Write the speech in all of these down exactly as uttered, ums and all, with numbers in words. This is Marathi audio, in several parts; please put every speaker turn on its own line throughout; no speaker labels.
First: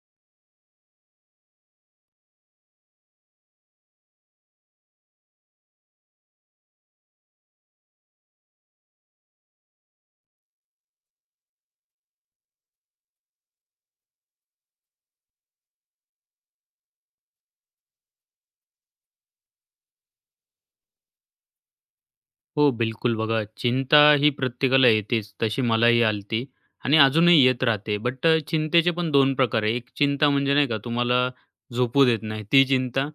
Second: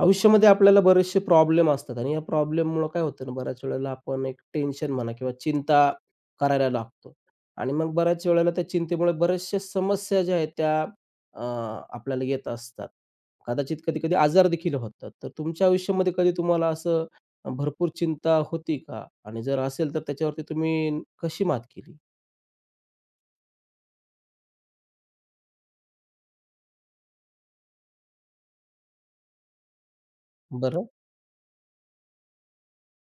आयुष्यामध्ये आपल्याला बरेचसे प्रॉब्लेम असतात आणि या प्रॉब्लेममुळं काय होतं ना, बऱ्याच वेळेला आपण एक टेन्शन म्हणा किंवा चिंता करायला लागतो आणि मग बऱ्याच वेळेला त्या चिंतेमुळे बऱ्याचशा समस्या ज्या आहेत त्या अ, आपल्याला येत असतात. कदाचित कधी-कधी आजार देखील होतात. तर तुमच्या आयुष्यामध्ये कधी तुम्हाला असं भरपूर चिंता होती का? आणि जर असेल तर त्याच्यावरती तुम्ही कशी मात केली?
हो, बिलकुल. बघा, चिंता ही प्रत्येकाला येतेच. तशी मलाही आलती आणि अजूनही येत राहते. बट चिंतेचे पण दोन प्रकार आहे. एक चिंता म्हणजे नाही का
बरं.
तुम्हाला झोपू देत नाही ती चिंता.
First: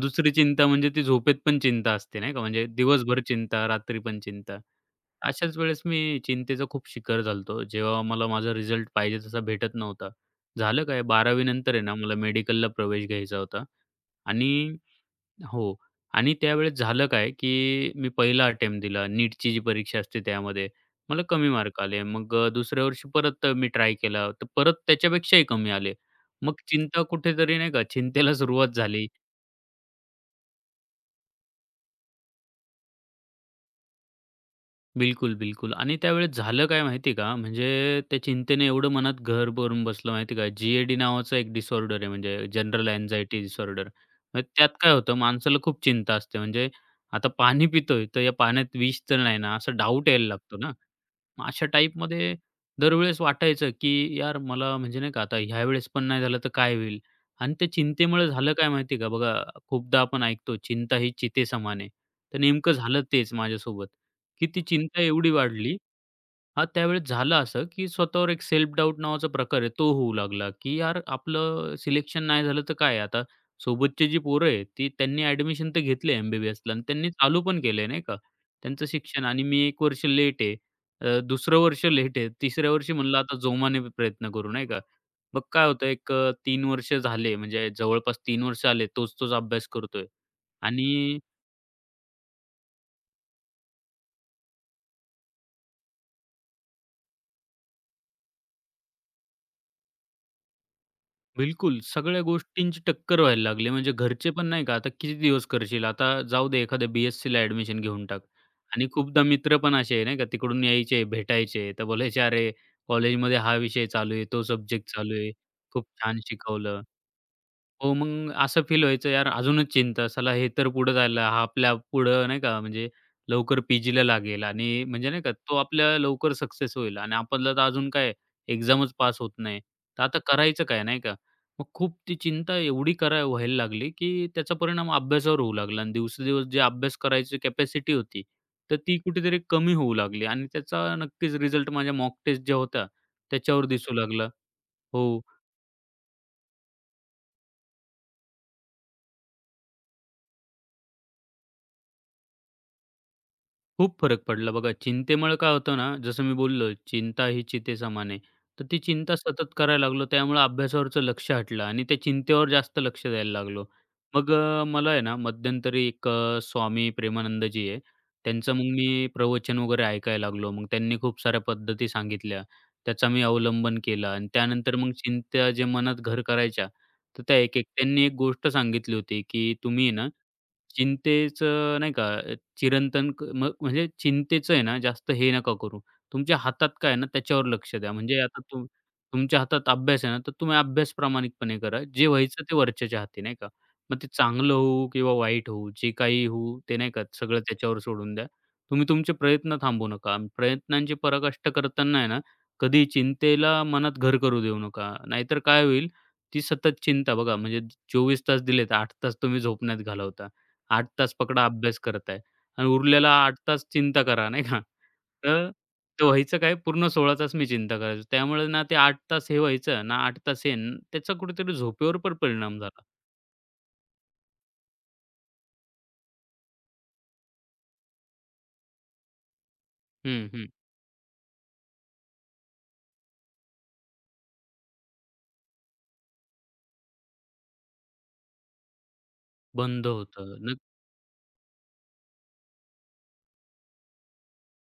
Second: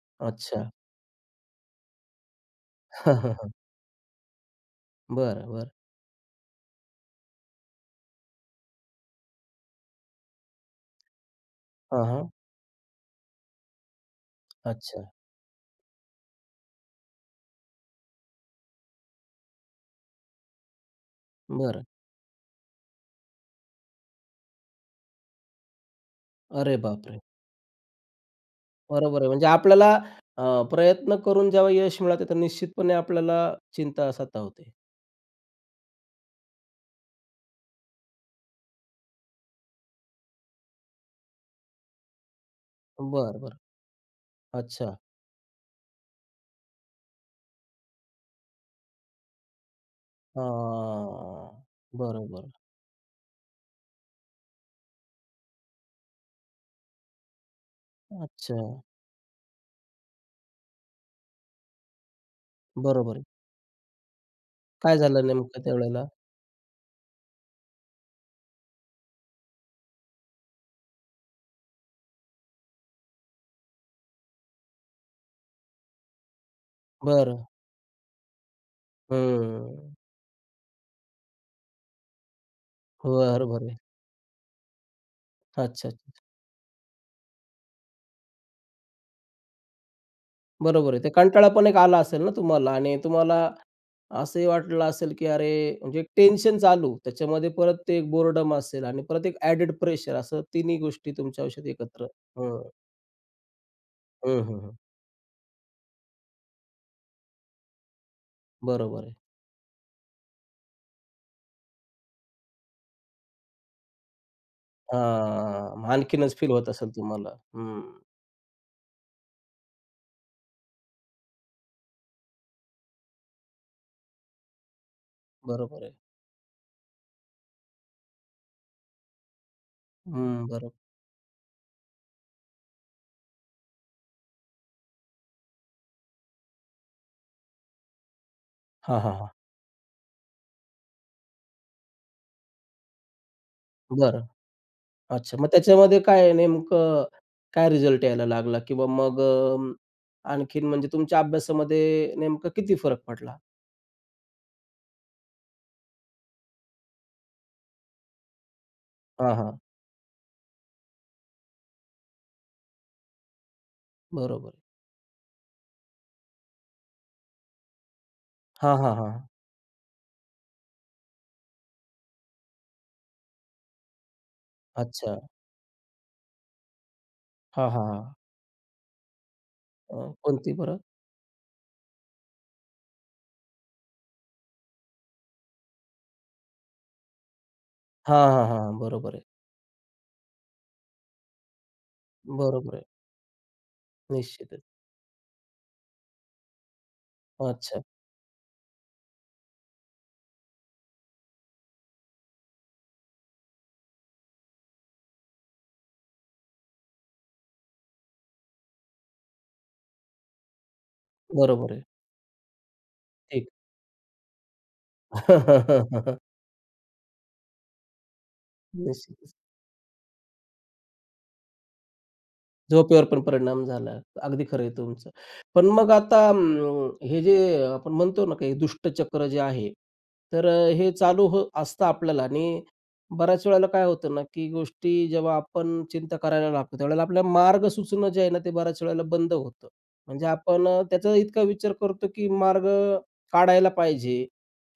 दुसरी
अच्छा.
चिंता म्हणजे ती झोपेत पण चिंता असते नाही का, म्हणजे दिवसभर चिंता, रात्री पण चिंता.
बरं,
अशाच
बरं.
वेळेस मी चिंतेचा खूप शिकार झालो जेव्हा मला माझा रिझल्ट पाहिजे तसा भेटत नव्हता. झालं काय बारावी नंतर आहे ना,
हां,
मला
हां.
मेडिकलला प्रवेश घ्यायचा होता आणि
अच्छा.
हो. आणि त्यावेळेस झालं काय, की मी पहिला अटेम्प्ट दिला. नीटची जी परीक्षा असते त्यामध्ये. मला कमी मार्क
बरं.
आले. मग अ, दुसऱ्या वर्षी परत मी ट्राय केला. तर परत त्याच्यापेक्षाही कमी आले. मग
अरे
चिंता
बापरे!
कुठेतरी नाही का, चिंतेला सुरुवात झाली.
बरोबर आहे. म्हणजे आपल्याला अ, प्रयत्न करून जेव्हा यश मिळते, तर निश्चितपणे आपल्याला चिंता सतावते.
बिलकुल, बिलकुल. आणि त्यावेळेस झालं काय माहिती का, म्हणजे त्या चिंतेने एवढं मनात घर भरून बसलं माहिती का, जी नावाचा एक डिसऑर्डर आहे म्हणजे जनरल
बरं,
अँक्झायटी
बरं.
डिसऑर्डर. त्यात काय
अच्छा.
होतं माणसाला खूप चिंता असते. म्हणजे आता पाणी पितोय, तर या पाण्यात विष तर नाही ना, असा डाऊट यायला लागतो ना. मग
हां.
अशा टाईपमध्ये
बरोबर.
दरवेळेस वाटायचं, की यार मला म्हणजे नाही का आता ह्यावेळेस पण नाही झालं तर काय होईल? आणि त्या चिंतेमुळे झालं
अच्छा.
काय माहिती आहे का? बघा खूपदा आपण ऐकतो, "चिंता ही चिते समाने तर नेमकं झालं
बरोबर आहे.
तेच माझ्यासोबत, की ती
काय
चिंता
झालं
एवढी
नेमकं
वाढली
त्यावेळेला?
हां, त्यावेळेस झालं असं, की स्वतःवर एक सेल्फ डाऊट नावाचा प्रकार आहे तो होऊ लागला, की यार आपलं सिलेक्शन नाही झालं तर काय आता? सोबतची जी पोरं आहेत ती त्यांनी ॲडमिशन तर घेतलंय एम आणि त्यांनी चालू
बरं.
पण केलंय नाही का त्यांचं शिक्षण आणि मी एक
हं.
वर्ष लेट आहे. अ, दुसरं वर्ष लेट आहे. तिसऱ्या वर्षी म्हणलं आता
बरोबर आहे.
जोमाने प्रयत्न करू, नाही का? मग
अच्छा,
काय होतं एक
अच्छा.
अ, तीन वर्ष झाले म्हणजे जवळपास तीन वर्ष आले तोच-तोच अभ्यास करतोय
बरोबर आहे. ते
आणि
कंटाळा पण एक आला असेल ना तुम्हाला आणि तुम्हाला असंही वाटलं असेल, की अरे म्हणजे एक टेन्शन चालू, त्याच्यामध्ये परत ते एक बोर्डम असेल आणि परत एक ॲडेड प्रेशर असं तिन्ही गोष्टी तुमच्या आयुष्यात
बिलकुल
एकत्र.
सगळ्या
हं.
गोष्टींची टक्कर व्हायला लागली. म्हणजे घरचे
हं,
पण
हं,
नाही का,
हं.
"आता किती दिवस करशील? आता जाऊ दे एखाद्या बी-एस-सीला घेऊन टाक." आणि
बरोबर आहे.
खूपदा मित्र पण असे आहे नाही का, तिकडून यायचे, भेटायचे तर बोलायचे, "अरे, कॉलेजमध्ये हा विषय चालू आहे, तो सब्जेक्ट चालू आहे. खूप
हां,
छान
आणखीनच फील होत
शिकवलं."
असेल तुम्हाला. हं,
हो, मग असं फील व्हायचं यार अजूनच चिंता, साला हे तर पुढे जायला, हा आपल्या पुढं नाही का म्हणजे लवकर पी-जीला लागेल आणि म्हणजे नाही का तो
बरोबर आहे.
आपल्या लवकर सक्सेस होईल आणि आपल्याला तर अजून काय एक्झामच पास होत नाही. तर आता
हं,
करायचं
बरोबर.
काय नाही का? मग खूप ती चिंता एवढी करा व्हायला लागली, की त्याचा परिणाम अभ्यासावर होऊ लागला आणि दिवसेदिवस जे अभ्यास करायची कॅपॅसिटी होती, तर ती
हां, हां, हां.
कुठेतरी कमी होऊ लागली आणि त्याचा नक्कीच रिझल्ट माझ्या मॉक टेस्ट ज्या होत्या त्याच्यावर दिसू
बरं.
लागला. हो.
अच्छा, मग त्याच्यामध्ये काय नेमकं काय रिझल्ट यायला लागला किंवा मग अ, आणखीन म्हणजे तुमच्या अभ्यासामध्ये नेमका किती फरक पडला?
खूप फरक पडला बघा. चिंतेमुळे काय होतं ना, जसं मी बोललो, चिंता ही चितेसमान आहे. तर ती चिंता
हां,
सतत
हां.
करायला लागलो. त्यामुळे अभ्यासावरचं लक्ष हटलं आणि त्या चिंतेवर जास्त लक्ष द्यायला लागलो. मग
बरोबर
अ, मला आहे ना, मध्यंतरी एक अ, स्वामी प्रेमानंदजी आहे. त्यांचं मग
हां, हां,
मी
हां.
प्रवचन वगैरे ऐकायला लागलो. मग त्यांनी खूप साऱ्या पद्धती सांगितल्या. त्याचा मी अवलंबन केला आणि त्यानंतर मग
अच्छा.
चिंता जे मनात घर करायच्या, तर त्या एक-एक
हां, हां,
त्यांनी
हां.
एक गोष्ट सांगितली होती, की तुम्ही
अ,
ना,
कोणती बरं?
चिंतेचं नाही का चिरंतन क मग म्हणजे चिंतेचं आहे ना, जास्त हे नका करू. तुमच्या हातात काय आहे ना, त्याच्यावर लक्ष द्या. म्हणजे
हां,
आता
हां,
तुम
हां. बरोबर आहे.
तुमच्या हातात अभ्यास आहे ना, तर तुम्ही अभ्यास प्रामाणिकपणे करा. जे व्हायचं ते
बरोबर आहे.
वरच्याच्या हाती, नाही का? मग ते चांगलं
निश्चितच.
होऊ किंवा वाईट होऊ, जे काही होऊ, ते नाही का सगळं त्याच्यावर
अच्छा.
सोडून द्या. तुम्ही तुमचे प्रयत्न थांबवू नका. आणि प्रयत्नांची पराकाष्ठा करताना आहे ना, कधी चिंतेला मनात घर करू देऊ नका. नाहीतर काय होईल, ती सतत चिंता बघा म्हणजे चोवीस तास दिलेत, आठ तास तुम्ही झोपण्यात घालवता. आठ तास पकडा
बरोबर
अभ्यास
आहे.
करताय. आणि उरलेला आठ
ठीक.
तास चिंता करा, नाही का? तर ते व्हायचं काय, पूर्ण सोळा तास मी चिंता करायचो. त्यामुळे ना ते आठ तास
निश्चितच.
हे व्हायचं ना आठ तास हे, न- त्याचा कुठेतरी झोपेवर पण परिणाम झाला.
झोपेवर पण परिणाम झाला. अगदी खरं आहे तुमचं. पण मग आता अं, हे जे आपण म्हणतो ना काही दुष्टचक्र जे आहे,
हं,
तर
हं.
अ, हे चालू हो असतं आपल्याला आणि बऱ्याच वेळेला काय होतं ना, की गोष्टी जेव्हा आपण चिंता करायला लागतो, त्यावेळेला आपल्याला मार्ग सुचणं जे आहे ना, ते बऱ्याच वेळेला बंद होतं.
बंद
म्हणजे
होतं. न
आपण अ, त्याचा इतका विचार करतो, की मार्ग काढायला पाहिजे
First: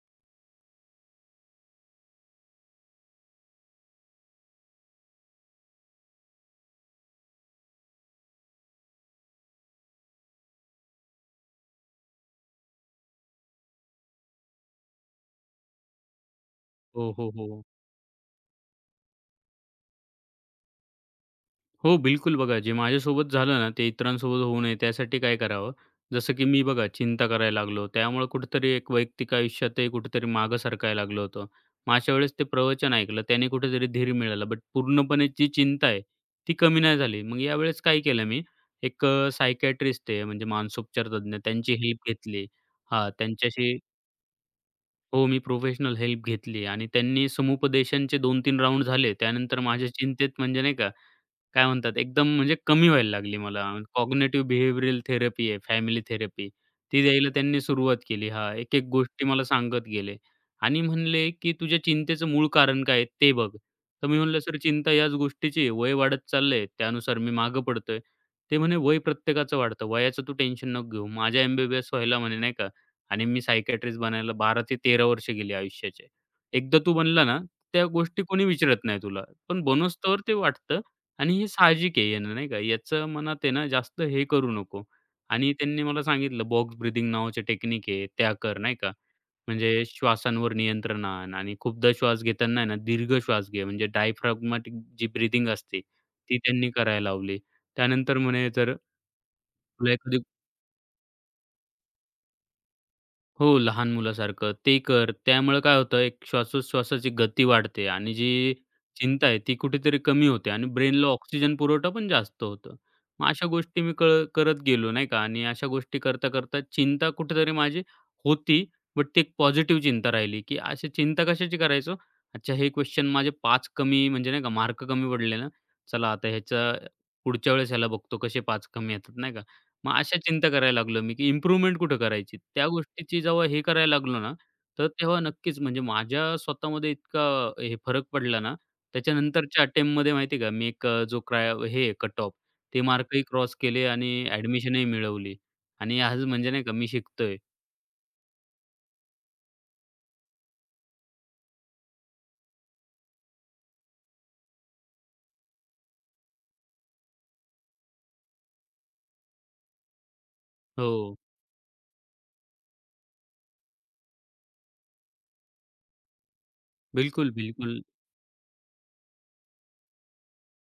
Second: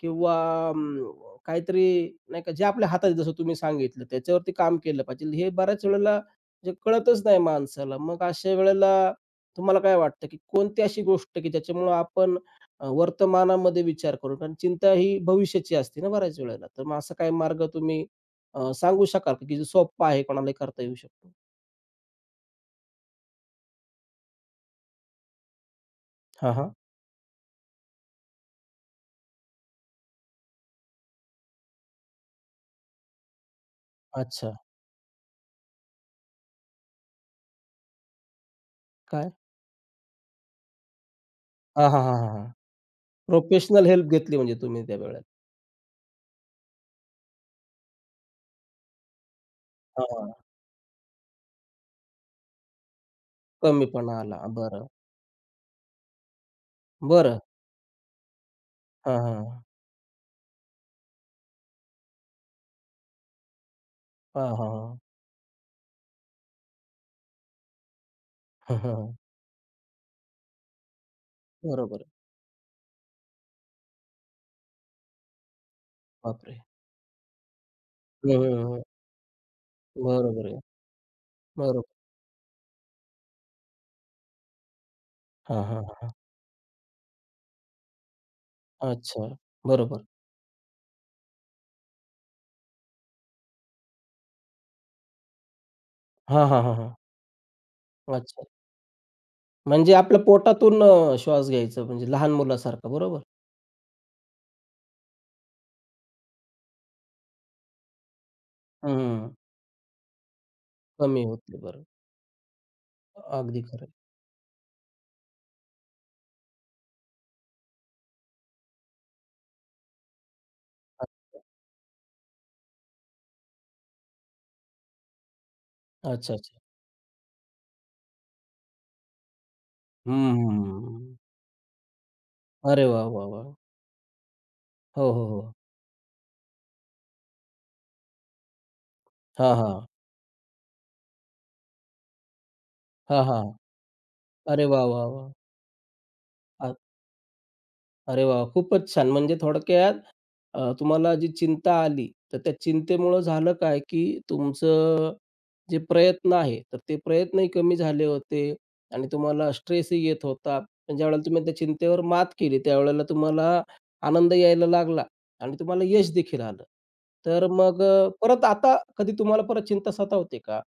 किंवा अं, काहीतरी नाही का, जे आपल्या हातात आहे, जसं तुम्ही सांगितलं, त्याच्यावरती काम केलं पाहिजे. हे बऱ्याच वेळेला म्हणजे कळतच नाही माणसाला. मग अशा वेळेला तुम्हाला काय वाटतं, की कोणती अशी गोष्ट, की ज्याच्यामुळं आपण अ, वर्तमानामध्ये विचार करू? कारण चिंता ही भविष्याची असते ना बऱ्याच वेळेला. तर मग
हो,
असा काही
हो,
मार्ग
हो.
तुम्ही अ, सांगू शकाल का, की जो सोप्पा आहे, कोणालाही करता येऊ शकतो?
हो, बिलकुल बघा, जे माझ्यासोबत झालं ना, ते इतरांसोबत होऊ नये त्यासाठी काय करावं? जसं की
हां,
मी
हां.
बघा चिंता करायला लागलो. त्यामुळे कुठेतरी एक वैयक्तिक आयुष्यातही कुठेतरी मागं सरकायला लागलो होतो. मग अशा वेळेस ते प्रवचन ऐकलं. त्याने कुठेतरी धीर मिळाला.
अच्छा.
बट पूर्णपणे जी चिंता आहे, ती कमी नाही झाली. मग यावेळेस काय केलं मी, एक अ,
काय?
सायकियाट्रिस्ट आहे म्हणजे मानसोपचार तज्ञ, त्यांची
हां, हां,
हेल्प
हां, हां,
घेतली.
हां.
हां, त्यांच्याशी
प्रोफेशनल हेल्प घेतली म्हणजे तुम्ही त्या वेळेला.
हो, मी प्रोफेशनल हेल्प घेतली आणि त्यांनी समुपदेशनचे दोन-तीन राउंड झाले. त्यानंतर माझ्या
हां,
चिंतेत
हां.
म्हणजे नाही का काय म्हणतात एकदम म्हणजे कमी व्हायला लागली मला.
कमीपणा आला.
कॉग्निटिव्ह
बरं.
बिहेवियरल थेरपी आहे, फॅमिली थेरपी. ती द्यायला
बरं.
त्यांनी सुरुवात केली. हा एक-एक
हां,
गोष्टी मला
हां.
सांगत गेले आणि म्हणले, की "तुझ्या चिंतेचं मूळ कारण काय आहे ते बघ." तर मी म्हणलं,
हां,
"सर
हां,
चिंता
हां.
याच गोष्टीची आहे. वय वाढत चाललंय, त्यानुसार मी मागं पडतोय." ते म्हणे,
हं,
"वय
हं.
प्रत्येकाचं वाढतं. वयाचं तू टेन्शन नको घेऊ." माझ्या एम
बरोबर आहे.
व्हायला म्हणे नाही का आणि मी सायकियाट्रिस्ट बनायला बारा ते तेरा वर्ष गेली आयुष्याचे.
बापरे!
एकदा तू बनला ना, त्या गोष्टी
हं,
कोणी
हं, हं.
विचारत नाही तुला. पण बनोस्तोवर ते
बरोबर आहे.
वाटतं. आणि हे
बरोबर.
साहजिक आहे येणं, नाही का. याचं मनात आहे ना जास्त हे करू नको आणि
हां,
त्यांनी
हां,
मला सांगितलं बॉक्स ब्रीथिंग नावाची टेक्निक आहे, त्या कर, नाही का.
अच्छा.
म्हणजे
बरोबर.
श्वासांवर नियंत्रण आण आणि खूपदा श्वास घेताना आहे ना दीर्घ श्वास घे, म्हणजे डायफ्रॅगमॅटिक जी ब्रीथिंग असते, ती
हां, हां,
त्यांनी
हां, हां.
करायला लावली. त्यानंतर
अच्छा.
म्हणे, "जर तुला
म्हणजे आपल्या
एखादी
पोटातून अ, श्वास घ्यायचा म्हणजे लहान मुलासारखा बरोबर?
हो, लहान मुलासारखं ते कर. त्यामुळे काय होतं एक श्वासोश्वासाची गती वाढते आणि जी चिंता
हं.
आहे ती कुठेतरी कमी होते आणि ब्रेनला
कमी
ऑक्सिजन
होते बरं.
पुरवठा पण जास्त होतं. मग अशा
अगदी
गोष्टी
खरं
मी क करत गेलो नाही का आणि अशा गोष्टी करता-करता चिंता कुठेतरी माझी होती, बट ती एक पॉझिटिव्ह चिंता राहिली, की अशी चिंता
अच्छा.
कशाची करायचो? अच्छा हे क्वेश्चन माझे पाच कमी म्हणजे नाही का मार्क कमी पडले ना, चला आता
अच्छा, अच्छा.
ह्याचा पुढच्या वेळेस ह्याला बघतो कसे पाच कमी येतात नाही का? मग
हं,
अशा
हं,
चिंता करायला लागलो
हं.
मी, की इम्प्रूव्हमेंट कुठं करायची? त्या
अरे वाह,
गोष्टीची
वाह,
जेव्हा
वाह!
हे करायला लागलो ना, तर
हो,
तेव्हा
हो, हो.
नक्कीच म्हणजे माझ्या स्वतःमध्ये इतका हे फरक पडला ना,
हां,
त्याच्यानंतरच्या
हां.
अटेम्प्टमध्ये माहिती आहे का, मी एक अ, जो क्राय हे कट ऑफ ते
हां,
मार्कही
हां.
क्रॉस केले आणि
अरे वाह,
ॲडमिशनही
वाह, वाह!
मिळवली आणि आज म्हणजे नाही का मी शिकतोय.
अरे वाह! खूपच छान. म्हणजे थोडक्यात अ, तुम्हाला जी चिंता आली, तर त्या चिंतेमुळं झालं काय, की तुमचं जे प्रयत्न आहे, तर ते प्रयत्नही कमी झाले होते आणि तुम्हाला स्ट्रेसही येत होता. पण
हो,
ज्यावेळेला तुम्ही त्या चिंतेवर मात केली, त्यावेळेला तुम्हाला आनंद यायला लागला आणि तुम्हाला यश देखील आलं.
बिलकुल,
तर
बिलकुल.
मग अ, परत आता कधी तुम्हाला परत चिंता सतावते का?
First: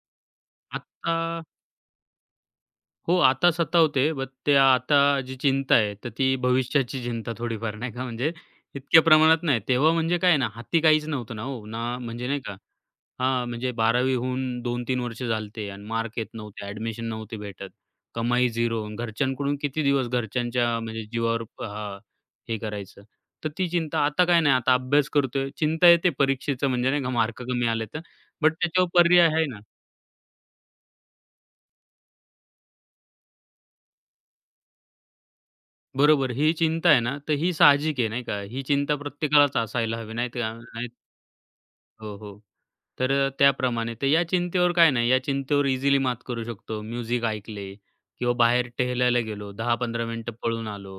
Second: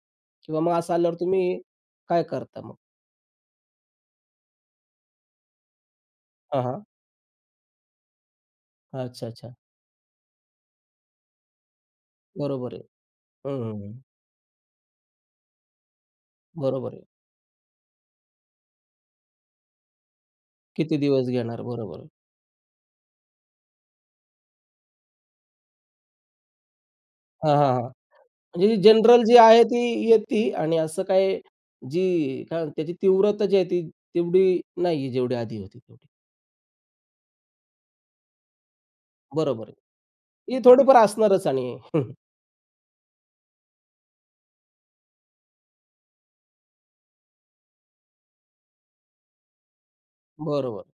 किंवा मग असं
आत्ता
आल्यावर तुम्ही काय करता मग?
हो, आता सतावते. बट ते आता जी चिंता आहे, तर ती
हां, हां.
भविष्याची चिंता थोडीफार नाही का म्हणजे इतक्या
अच्छा,
प्रमाणात
अच्छा.
नाही. तेव्हा म्हणजे काय ना, हाती काहीच नव्हतं ना हो. ना म्हणजे नाही का
बरोबर आहे.
हां,
हं,
म्हणजे
हं, हं.
बारावी होऊन दोन-तीन वर्ष झालते आणि मार्क येत नव्हते,
बरोबर आहे.
ॲडमिशन नव्हती भेटत. कमाई शून्य घरच्यांकडून किती दिवस घरच्यांच्या
किती
म्हणजे
दिवस
जीवावर
घेणार?
हां,
बरोबर.
हे करायचं. तर ती चिंता आता काय नाही, आता अभ्यास करतोय. चिंता येते परीक्षेचं म्हणजे नाही का मार्क
हां,
कमी
हां,
आले
हां.
तर, बट
म्हणजे
त्याच्यावर
जनरल
पर्याय
जी
आहे ना.
आहे ती येती आणि असं काय जी काय म्हणतात त्याची तीव्रता जी आहे ती तेवढी नाहीये जेवढी आधी होती तेवढी.
बरोबर. ही चिंता आहे ना, तर ही साहजिक आहे, नाही का? ही चिंता प्रत्येकालाच
बरोबर आहे.
असायला हवी, नाही का?
ही
नाही
थोडीफार असणारच आणि
हो, हो. तर अ, त्याप्रमाणे. तर या चिंतेवर काय नाही, या चिंतेवर इझिली मात करू शकतो. म्युझिक ऐकले किंवा बाहेर टहलायला गेलो, दहा पंधरा मिनिटं पळून
बरोबर.
आलो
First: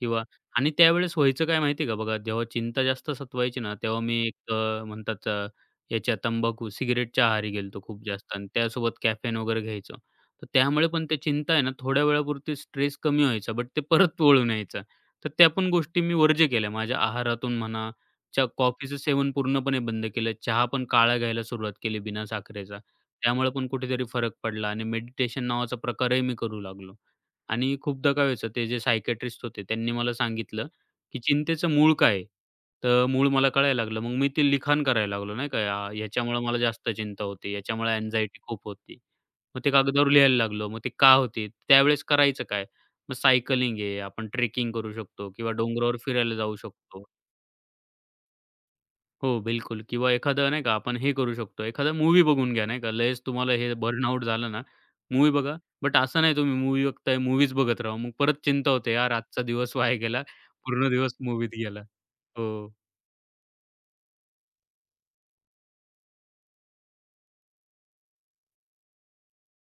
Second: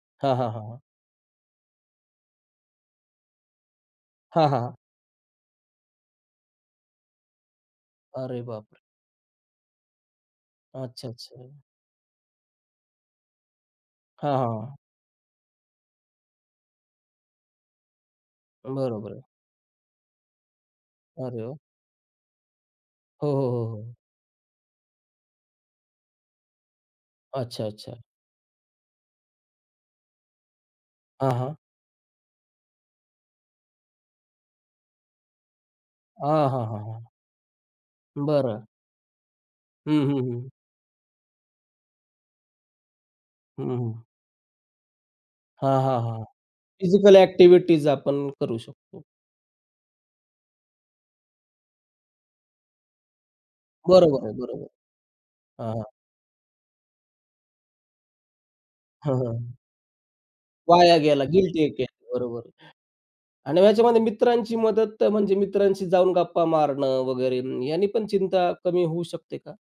किंवा
हां, हां, हां,
आणि
हां.
त्यावेळेस व्हायचं काय माहिती आहे का बघा, जेव्हा चिंता जास्त सतवायची ना, तेव्हा मी
हां,
एक
हां, हां.
अ, म्हणतात अ, याच्या तंबाखू, सिगारेटच्या आहारी गेलो खूप जास्त
अरे
आणि
बापरे!
त्यासोबत कॅफेन वगैरे घ्यायचो. तर त्यामुळे पण
अच्छा,
ते
अच्छा.
चिंता आहे ना, थोड्या वेळापुरती स्ट्रेस कमी व्हायचा, बट ते परत
हां, हां,
वळून
हां.
यायचा. तर त्या पण गोष्टी मी वर्ज्य केल्या. माझ्या आहारातून म्हणा च्या कॉफीचं
बरोबर आहे.
सेवन पूर्णपणे बंद केलं. चहा पण काळा
अरे
घ्यायला
वाह!
सुरुवात केली बिना साखरेचा.
हो, हो,
त्यामुळे
हो,
पण
हो.
कुठेतरी फरक पडला आणि मेडिटेशन नावाचा प्रकारही मी करू लागलो.
अच्छा,
आणि
अच्छा.
खूपदा काय व्हायचं ते जे सायकियाट्रिस्ट होते त्यांनी मला सांगितलं, की
हां, हां.
चिंतेचं मूळ काय आहे? तर मूळ मला कळायला लागलं. मग मी ते लिखाण करायला लागलो नाही का, "आ,
हां,
ह्याच्यामुळं मला
हां, हां,
जास्त
हां.
चिंता होते, याच्यामुळे अँक्झायटी खूप
बरं.
होती." मग ते
हं,
कागदावर
हं,
लिहायला
हं.
लागलो. मग ते का होते? त्यावेळेस करायचं काय? मग
हं,
सायकलिंग
हं.
आहे, आपण ट्रेकिंग करू शकतो किंवा
हां,
डोंगरावर
हां, हां.
फिरायला जाऊ शकतो.
फिजिकल ॲक्टिव्हिटीज आपण करू शकतो.
हो, बिलकुल किंवा एखादं नाही का आपण हे करू शकतो, एखादा मूवी बघून घ्या नाही का. लयच तुम्हाला हे
बरोबर
बर्नआउट
आहे,
झालं ना,
बरोबर.
मूवी बघा.
हां.
बट असं नाही तुम्ही मूवी बघताय, मूव्हीच बघत राहा. मग परत चिंता होते, "यार
हं, हं.
आजचा दिवस वाया गेला, पूर्ण
वाया
दिवस
गेला,
मूव्हीत
गिल्टी एक
गेला."
आहे.
हो.
बरोबर आणि ह्याच्यामध्ये मित्रांची मदत म्हणजे मित्रांशी जाऊन गप्पा मारणं वगैरे याने पण चिंता कमी होऊ शकते का?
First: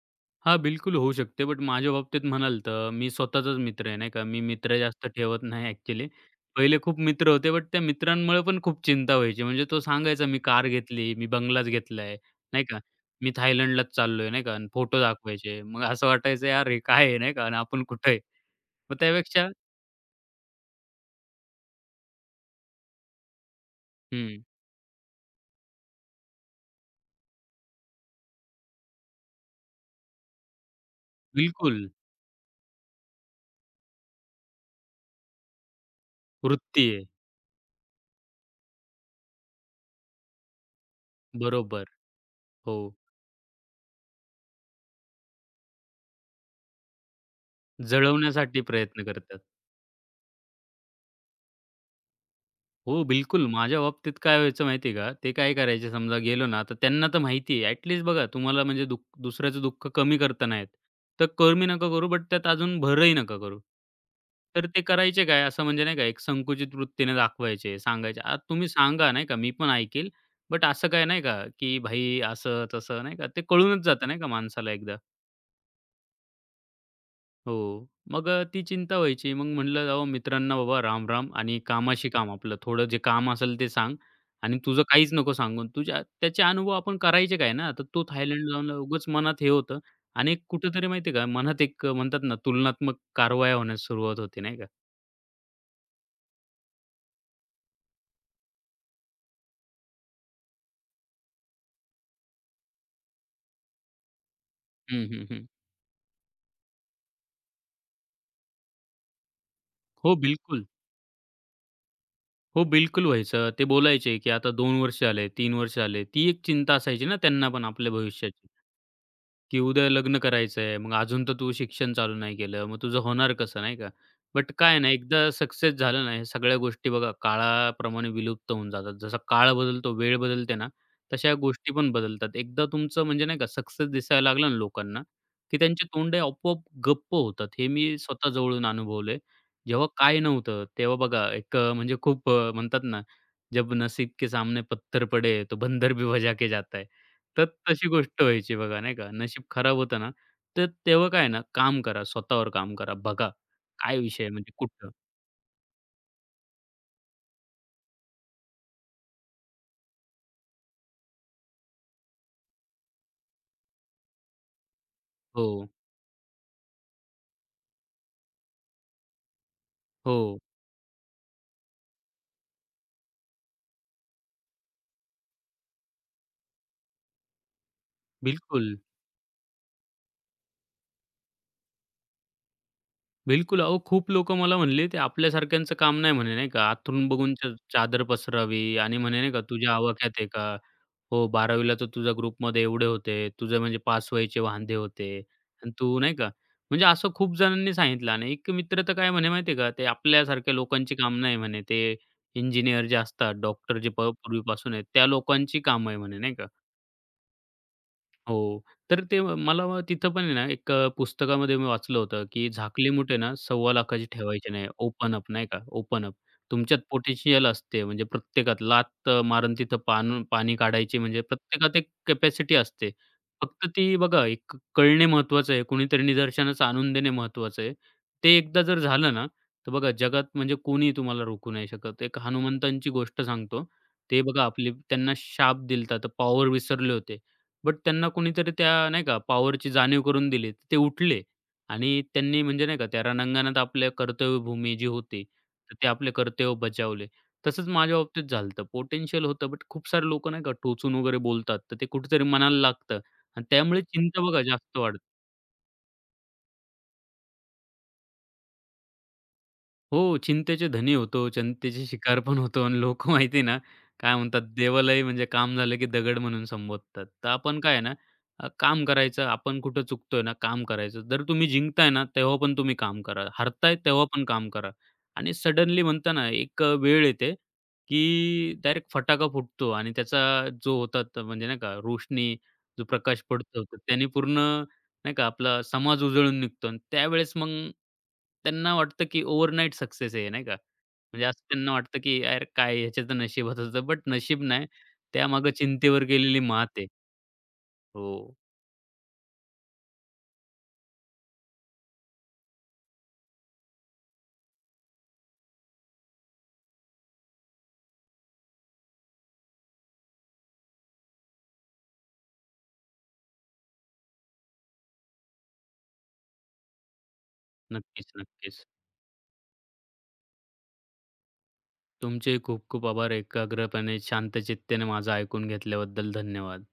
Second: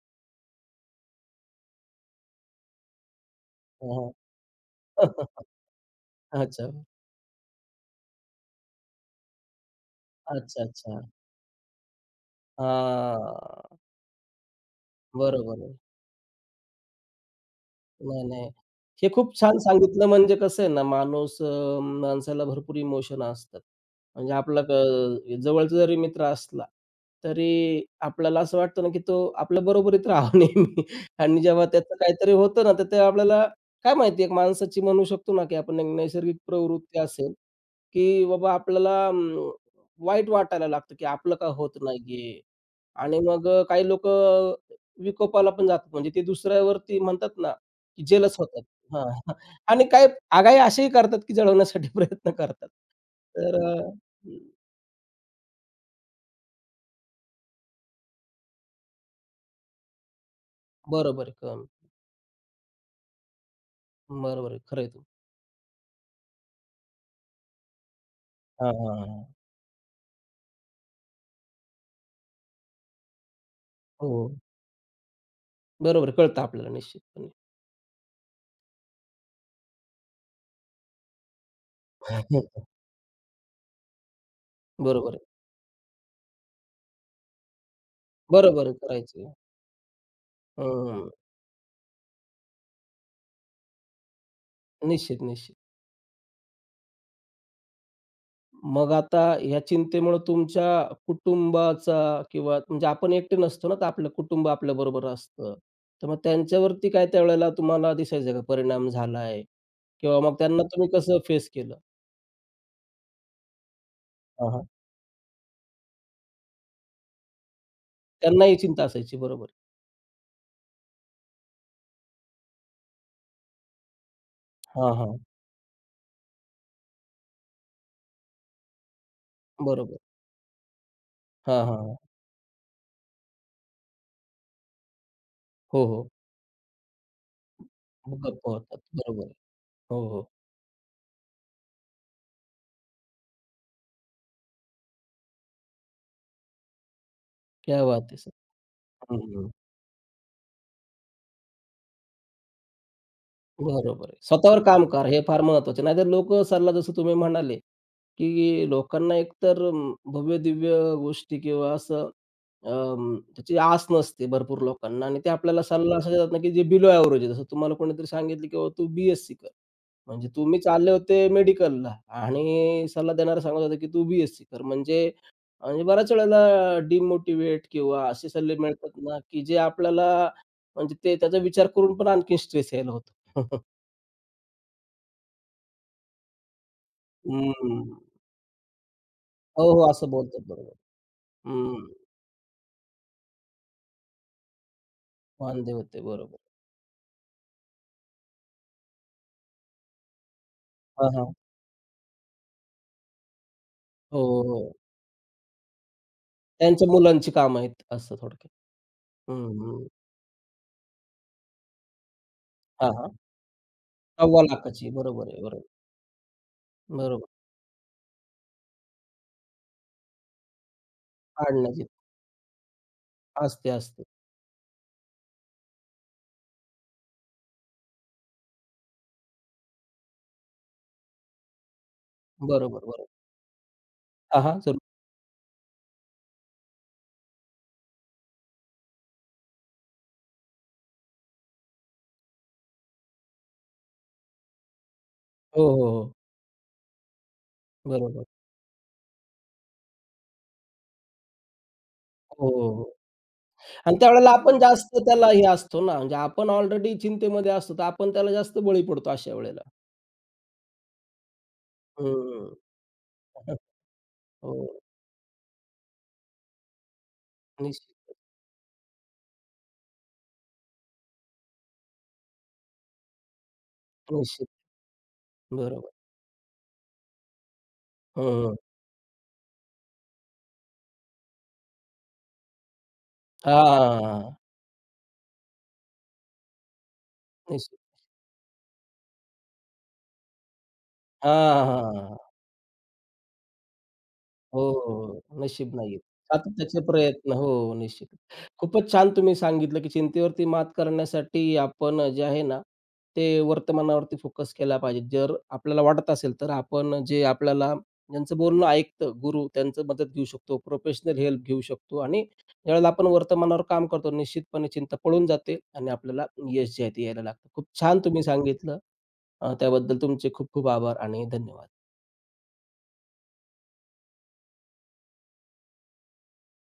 हां, बिलकुल होऊ शकते. बट माझ्या बाबतीत म्हणाल तर मी स्वतःचाच मित्र आहे, नाही
हां,
का. मी मित्र
हां.
जास्त ठेवत नाही ॲक्चुअली.
अच्छा.
पहिले खूप मित्र होते, बट त्या मित्रांमुळे पण खूप चिंता व्हायची. म्हणजे तो सांगायचा, "मी
अच्छा,
कार
अच्छा.
घेतली, मी बंगलाच घेतलाय," नाही का. "मी
हां.
थायलंडलाच चाललोय," नाही का. आणि फोटो दाखवायचे.
बरोबर
मग असं वाटायचं, "यार हे काय आहे?" नाही का. आणि आपण कुठे आहे?
नाही, नाही.
मग
हे खूप
त्यापेक्षा
छान सांगितलं म्हणजे कसं आहे ना, माणूस अ, माणसाला भरपूर इमोशन असतात. म्हणजे
हं,
आपला अ, जवळचा जरी मित्र असला, तरी आपल्याला असं वाटतं ना, की तो आपल्या बरोबरीत राहावा नेहमी आणि जेव्हा
बिलकुल.
त्याचं काहीतरी होतं ना, तर ते आपल्याला काय माहिती एक माणसाची म्हणू शकतो ना, की आपण एक नैसर्गिक
वृत्ती
प्रवृत्ती
आहे.
असेल की बाबा आपल्याला अं, वाईट वाटायला लागतं, की आपलं का होत
बरोबर.
नाहीये.
हो.
आणि मग अ, काही लोकं विकोपाला पण जातात. म्हणजे ते दुसऱ्यावरती म्हणतात ना, की जेलस होतात.
जळवण्यासाठी प्रयत्न
हां.
करतात.
आणि काही आगाऊ असेही करतात, की जळवण्यासाठी प्रयत्न करतात.
हो, बिलकुल.
तर
माझ्या
अ,
बाबतीत काय व्हायचं माहिती आहे का? ते काय करायचे समजा गेलो ना, तर त्यांना तर माहिती आहे. ॲटलीस्ट बघा तुम्हाला म्हणजे दुःख दुसऱ्याचं दुःख कमी करता नाही येत.
बरोबर
तर
आहे. कळलं.
कमी नका करू, बट त्यात अजून भरही नका करू.
बरोबर आहे.
तर
खरं
ते
आहे तुमचं.
करायचे काय असं म्हणजे नाही का एक संकुचित वृत्तीने दाखवायचे, सांगायचे, "आ, तुम्ही
हां, हां,
सांगा
हां.
नाही का मी पण ऐकेल." बट असं काय नाही का, की भाई असं तसं नाही का, ते कळूनच जातं
हो.
नाही का माणसाला एकदा.
बरोबर आहे. कळतं आपल्याला निश्चितपणे.
हो. मग अ, ती चिंता व्हायची. मग म्हटलं जावं मित्रांना बाबा राम-राम आणि कामाशी काम आपलं. थोडं जे काम असेल ते सांग आणि तुझं
बरोबर
काहीच
आहे.
नको सांगून. तुझ्या त्याचे अनुभव आपण करायचे काय ना? तर तो थायलंड
बरोबर
जाऊन
आहे.
उगच
करायचं.
मनात हे होतं आणि कुठेतरी
हं,
माहिती का मनात एक अ, म्हणतात ना तुलनात्मक कारवाया होण्यास सुरुवात होते नाही का?
निश्चित, निश्चित. मग आता ह्या चिंतेमुळं तुमच्या कुटुंबाचा किंवा म्हणजे आपण एकटे नसतो ना, तर आपलं कुटुंब आपल्याबरोबर
हं, हं, हं.
असतं. तर मग त्यांच्यावरती काय त्यावेळेला तुम्हाला दिसायचं का परिणाम झालाय?
हो,
किंवा मग त्यांना
बिलकुल.
तुम्ही कसं फेस केलं?
हो, बिलकुल व्हायचं. ते बोलायचे की
हां,
आता
हां.
दोन वर्ष आले, तीन वर्ष आले. ती एक चिंता असायची ना त्यांना पण आपल्या
त्यांना
भविष्याची.
चिंता असायची बरोबर
की उद्या लग्न करायचंय. मग अजून तर तू शिक्षण चालू नाही केलं. मग तुझं होणार कसं, नाही का? बट काय ना,
हां, हां. आहे.
एकदा सक्सेस झालं ना, ह्या सगळ्या गोष्टी बघा काळाप्रमाणे विलुप्त होऊन जातात. जसा काळ बदलतो,
बरोबर.
वेळ बदलते ना, तशा
हां,
गोष्टी
हां,
पण
हां.
बदलतात. एकदा तुमचं म्हणजे नाही का सक्सेस दिसायला लागलं ना लोकांना, की
हो,
त्यांचे
हो.
तोंडे आपोआप गप्प होतात. हे मी स्वतः
गप्पा
जवळून
होतात.
अनुभवलंय.
बरोबर
जेव्हा
हो,
काय
हो.
नव्हतं, तेव्हा बघा एक अ, म्हणजे खूप अ, म्हणतात ना, "जब नसीब के सामने पत्थर पडे, तो बंदर भी बजा के जाता है." तर
क्या
तशी
बात है
गोष्ट
सर!
व्हायची बघा नाही का, नशीब खराब होतं ना, तर तेव्हा काय ना, काम करा, स्वतःवर काम करा, बघा काय
बरोबर आहे.
विषय आहे म्हणजे
स्वतःवर काम
कुठं?
करा हे फार महत्वाचं आहे. नाहीतर लोकं सल्ला जसं तुम्ही म्हणाले, की लोकांना एकतर अं, भव्य-दिव्य गोष्टी किंवा असं अं, त्याची आस नसते भरपूर लोकांना आणि ते
हो,
आपल्याला सल्ला असा देतात ना, की जे बिलो एव्हरेज आहे. जसं तुम्हाला कोणीतरी सांगितलं, की बाबा तू बी कर. म्हणजे
हो,
तुम्ही चालले होते मेडिकलला आणि सल्ला देणारा सांगत होता, की तू बी कर. म्हणजे म्हणजे बऱ्याच वेळेला डिमोटिव्हेट किंवा असे सल्ले
बिलकुल.
मिळतात ना, की जे आपल्याला म्हणजे ते त्याचा विचार करून पण आणखीन स्ट्रेस यायला होतो.
बिलकुल. अहो, खूप लोकं मला म्हणले, "ते आपल्यासारख्यांचं काम नाही" म्हणे, नाही का. "आतून बघून च
हं.
चादर पसरावी" आणि म्हणे, नाही का,
हो,
"तुझ्या
हो. असं
आवाक्यात आहे
बोलतात
का?
बरोबर.
हो, बारावीला तर
हं.
तुझ्या ग्रुपमध्ये एवढे होते. तुझे म्हणजे पास व्हायचे वांधे होते
वांदे
आणि तू"
होते.
नाही का.
बरोबर.
म्हणजे असं खूप जणांनी सांगितलं आणि एक मित्र तर काय म्हणे माहिती का, "ते आपल्यासारख्या लोकांची
हां,
काम
हां.
नाही" म्हणे. "ते इंजिनिअर जे असतात, डॉक्टर जे प
हो, हो, हो.
पूर्वीपासून आहेत, त्या लोकांची कामं आहे" म्हणे, नाही का.
त्यांच्या मुलांची कामं आहेत असं थोडक्यात.
हो. तर ते
हं,
मला मग
हं.
तिथं पण आहे ना, एक अ, पुस्तकामध्ये मी वाचलं होतं, की झाकली
हां, हां.
मुठे ना सव्वा दोन लाखाची
सव्वा
ठेवायची नाही.
लाखाची
ओपन
बरोबर
अप
आहे.
नाही का,
बरोबर.
Open up. तुमच्यात
बरोबर.
पोटेन्शियल असते. म्हणजे प्रत्येकात लात अ, मारून तिथं पान पाणी काढायची म्हणजे प्रत्येकात
पाडण्याची
एक कॅपॅसिटी असते. फक्त
असते,
ती
असते.
बघा एक कळणे महत्त्वाचं आहे. कुणीतरी निदर्शनास आणून देणे महत्त्वाचं आहे. ते एकदा जर झालं ना, तर बघा जगात म्हणजे कोणीही तुम्हाला रोखू नाही शकत. एक
बरोबर,
हनुमंतांची
बरोबर.
गोष्ट सांगतो. ते
हां,
बघा
हां.
आपली
जरूर.
त्यांना शाप दिला तर पॉवर विसरले होते. बट त्यांना कोणीतरी त्या नाही का पॉवरची जाणीव करून दिली. ते उठले आणि त्यांनी म्हणजे नाही का त्या रणांगणात आपल्या कर्तव्यभूमी जी होती,
हो,
तर ते
हो,
आपले
हो.
कर्तव्य बजावले. तसंच माझ्या बाबतीत
बरोबर.
झालं होतं. पोटेन्शियल होतं, बट खूप सारे लोकं नाही का टोचून वगैरे बोलतात, तर ते कुठेतरी
हो,
मनाला
हो, हो.
लागतं आणि त्यामुळे
आणि
चिंता
त्यावेळेला
बघा
आपण
जास्त
जास्त
वाढते.
त्याला हे असतो ना, म्हणजे आपण ऑलरेडी चिंतेमध्ये असतो, तर आपण त्याला जास्त बळी पडतो अशा वेळेला.
हो, चिंतेचे धनी होतो, चिंतेची शिकार पण
हं.
होतो आणि लोकं माहिती आहे ना, काय म्हणतात,
हो.
देवालाही म्हणजे काम झालं की दगड म्हणून संबोधतात. तर आपण काय आहे ना,
निश्चित,
अ, काम करायचं. आपण कुठं चुकतोय ना, काम करायचं. जर तुम्ही जिंकताय ना, तेव्हा पण तुम्ही काम करा. हरताय, तेव्हा पण
निश्चित.
काम करा. आणि सडनली
बरोबर.
म्हणता ना, एक अ, वेळ येते
हं,
की
हं.
डायरेक्ट फटाका फुटतो आणि त्याचा जो होतात म्हणजे नाही का रोशनी, जो प्रकाश पडतो, तर त्याने पूर्ण नाही का आपला समाज उजळून निघतो आणि त्यावेळेस मग त्यांना वाटतं, की ओव्हरनाईट सक्सेस आहे, नाही का. म्हणजे असं
हां,
त्यांना
हां,
वाटतं, की
हां.
यार काय ह्याच्या तर नशिबात होतं. बट नशीब
हो,
नाही,
हो.
त्यामागे
नशीब नाहीये.
चिंतेवर गेलेली मात
सातत्याचे
आहे.
प्रयत्न हो, हो. निश्चित.
हो,
खूपच छान तुम्ही सांगितलं, की चिंतेवरती मात करण्यासाठी आपण जे आहे ना, ते वर्तमानावरती फोकस केला पाहिजे. जर आपल्याला वाटत असेल, तर आपण जे आपल्याला ज्यांचं बोलणं ऐकतं, गुरु त्यांचं मदत घेऊ शकतो, प्रोफेशनल हेल्प घेऊ शकतो आणि ज्यावेळेला आपण वर्तमानावर काम करतो, निश्चितपणे चिंता पळून जाते आणि आपल्याला यश जे आहे ते यायला लागतं. खूप छान
नक्कीच,
तुम्ही
नक्कीच.
सांगितलं. अ, त्याबद्दल तुमचे खूप खूप आभार आणि धन्यवाद.
तुमचे खूप खूप आभार. एकाग्रपणे शांतचित्तेने माझं ऐकून घेतल्याबद्दल धन्यवाद.